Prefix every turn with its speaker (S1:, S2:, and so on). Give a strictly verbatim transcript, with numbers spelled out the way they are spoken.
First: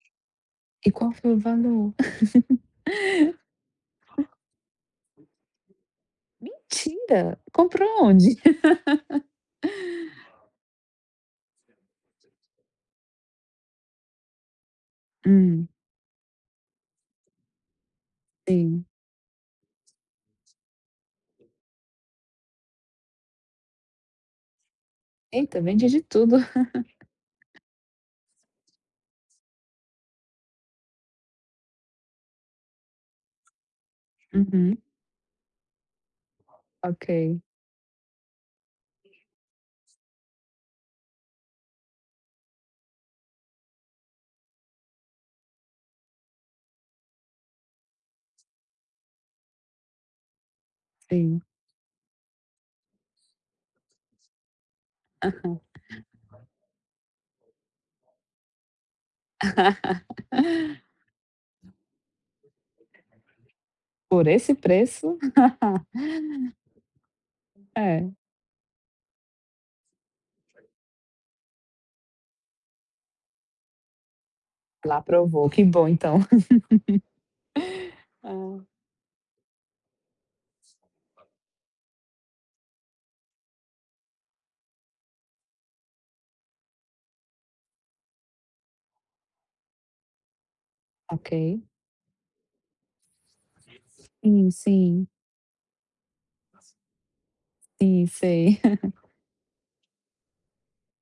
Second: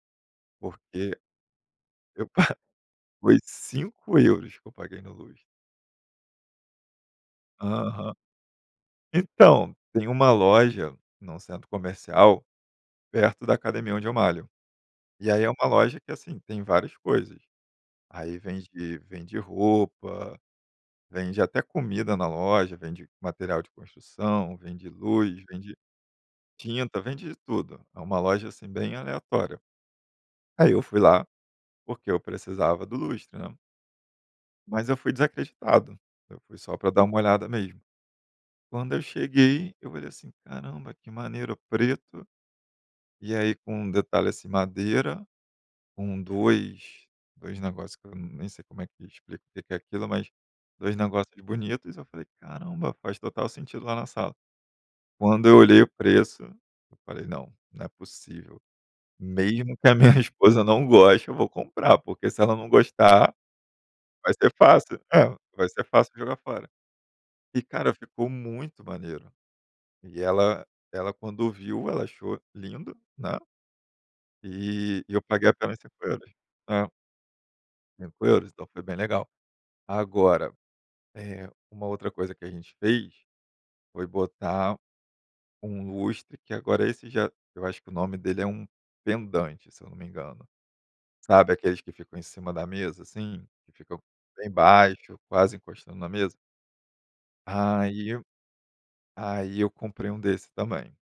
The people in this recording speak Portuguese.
S1: E qual
S2: Porque
S1: foi o valor?
S2: eu pa foi cinco euros que eu paguei na luz.
S1: Mentira, comprou
S2: Aham.
S1: aonde?
S2: Então, tem uma loja, no centro comercial, perto da academia onde eu malho, e aí é uma
S1: Hum.
S2: loja que, assim, tem várias coisas. Aí vende
S1: Sim.
S2: vende roupa, vende até comida na loja, vende material de construção, vende luz,
S1: Eita,
S2: vende
S1: vende de tudo.
S2: tinta, vende tudo, é uma loja, assim, bem aleatória. Aí eu fui lá, porque eu precisava do lustre, né
S1: Uhum.
S2: mas eu fui desacreditado, eu fui só pra dar uma
S1: Ok.
S2: olhada mesmo. Quando eu cheguei, eu falei, assim, "Caramba, que maneiro, preto.", e aí com um detalhe, assim, madeira com dois dois negócio que eu nem sei como é que eu explico o que que é aquilo, mas dois
S1: Sim.
S2: negócios bonitos, eu falei: "Caramba, faz total sentido lá na sala.", quando eu
S1: Aham.
S2: olhei o preço, eu falei: "Não, não é possível, mesmo que a minha esposa não goste, eu vou comprar, porque se ela não gostar,
S1: Por
S2: vai ser
S1: esse
S2: fácil
S1: preço?
S2: É, vai ser fácil jogar fora". E cara
S1: É.
S2: ficou muito maneiro e ela ela quando viu, ela achou lindo, né,
S1: Ela
S2: e eu paguei
S1: aprovou, que
S2: apenas
S1: bom
S2: cinco
S1: então.
S2: euros né. Cinco euros
S1: Ai.
S2: então foi bem legal. Agora, eh, uma outra coisa que a gente fez, foi botar um lustre que agora esse já, eu acho que o nome dele é um vendante se eu não me engano, sabe,
S1: Ok.
S2: aqueles que ficam em cima da mesa, assim, que ficam
S1: Sim,
S2: bem
S1: sim.
S2: baixo, quase encostando na mesa?
S1: Sim,
S2: Aí eu
S1: sei.
S2: aí eu comprei um desse, também.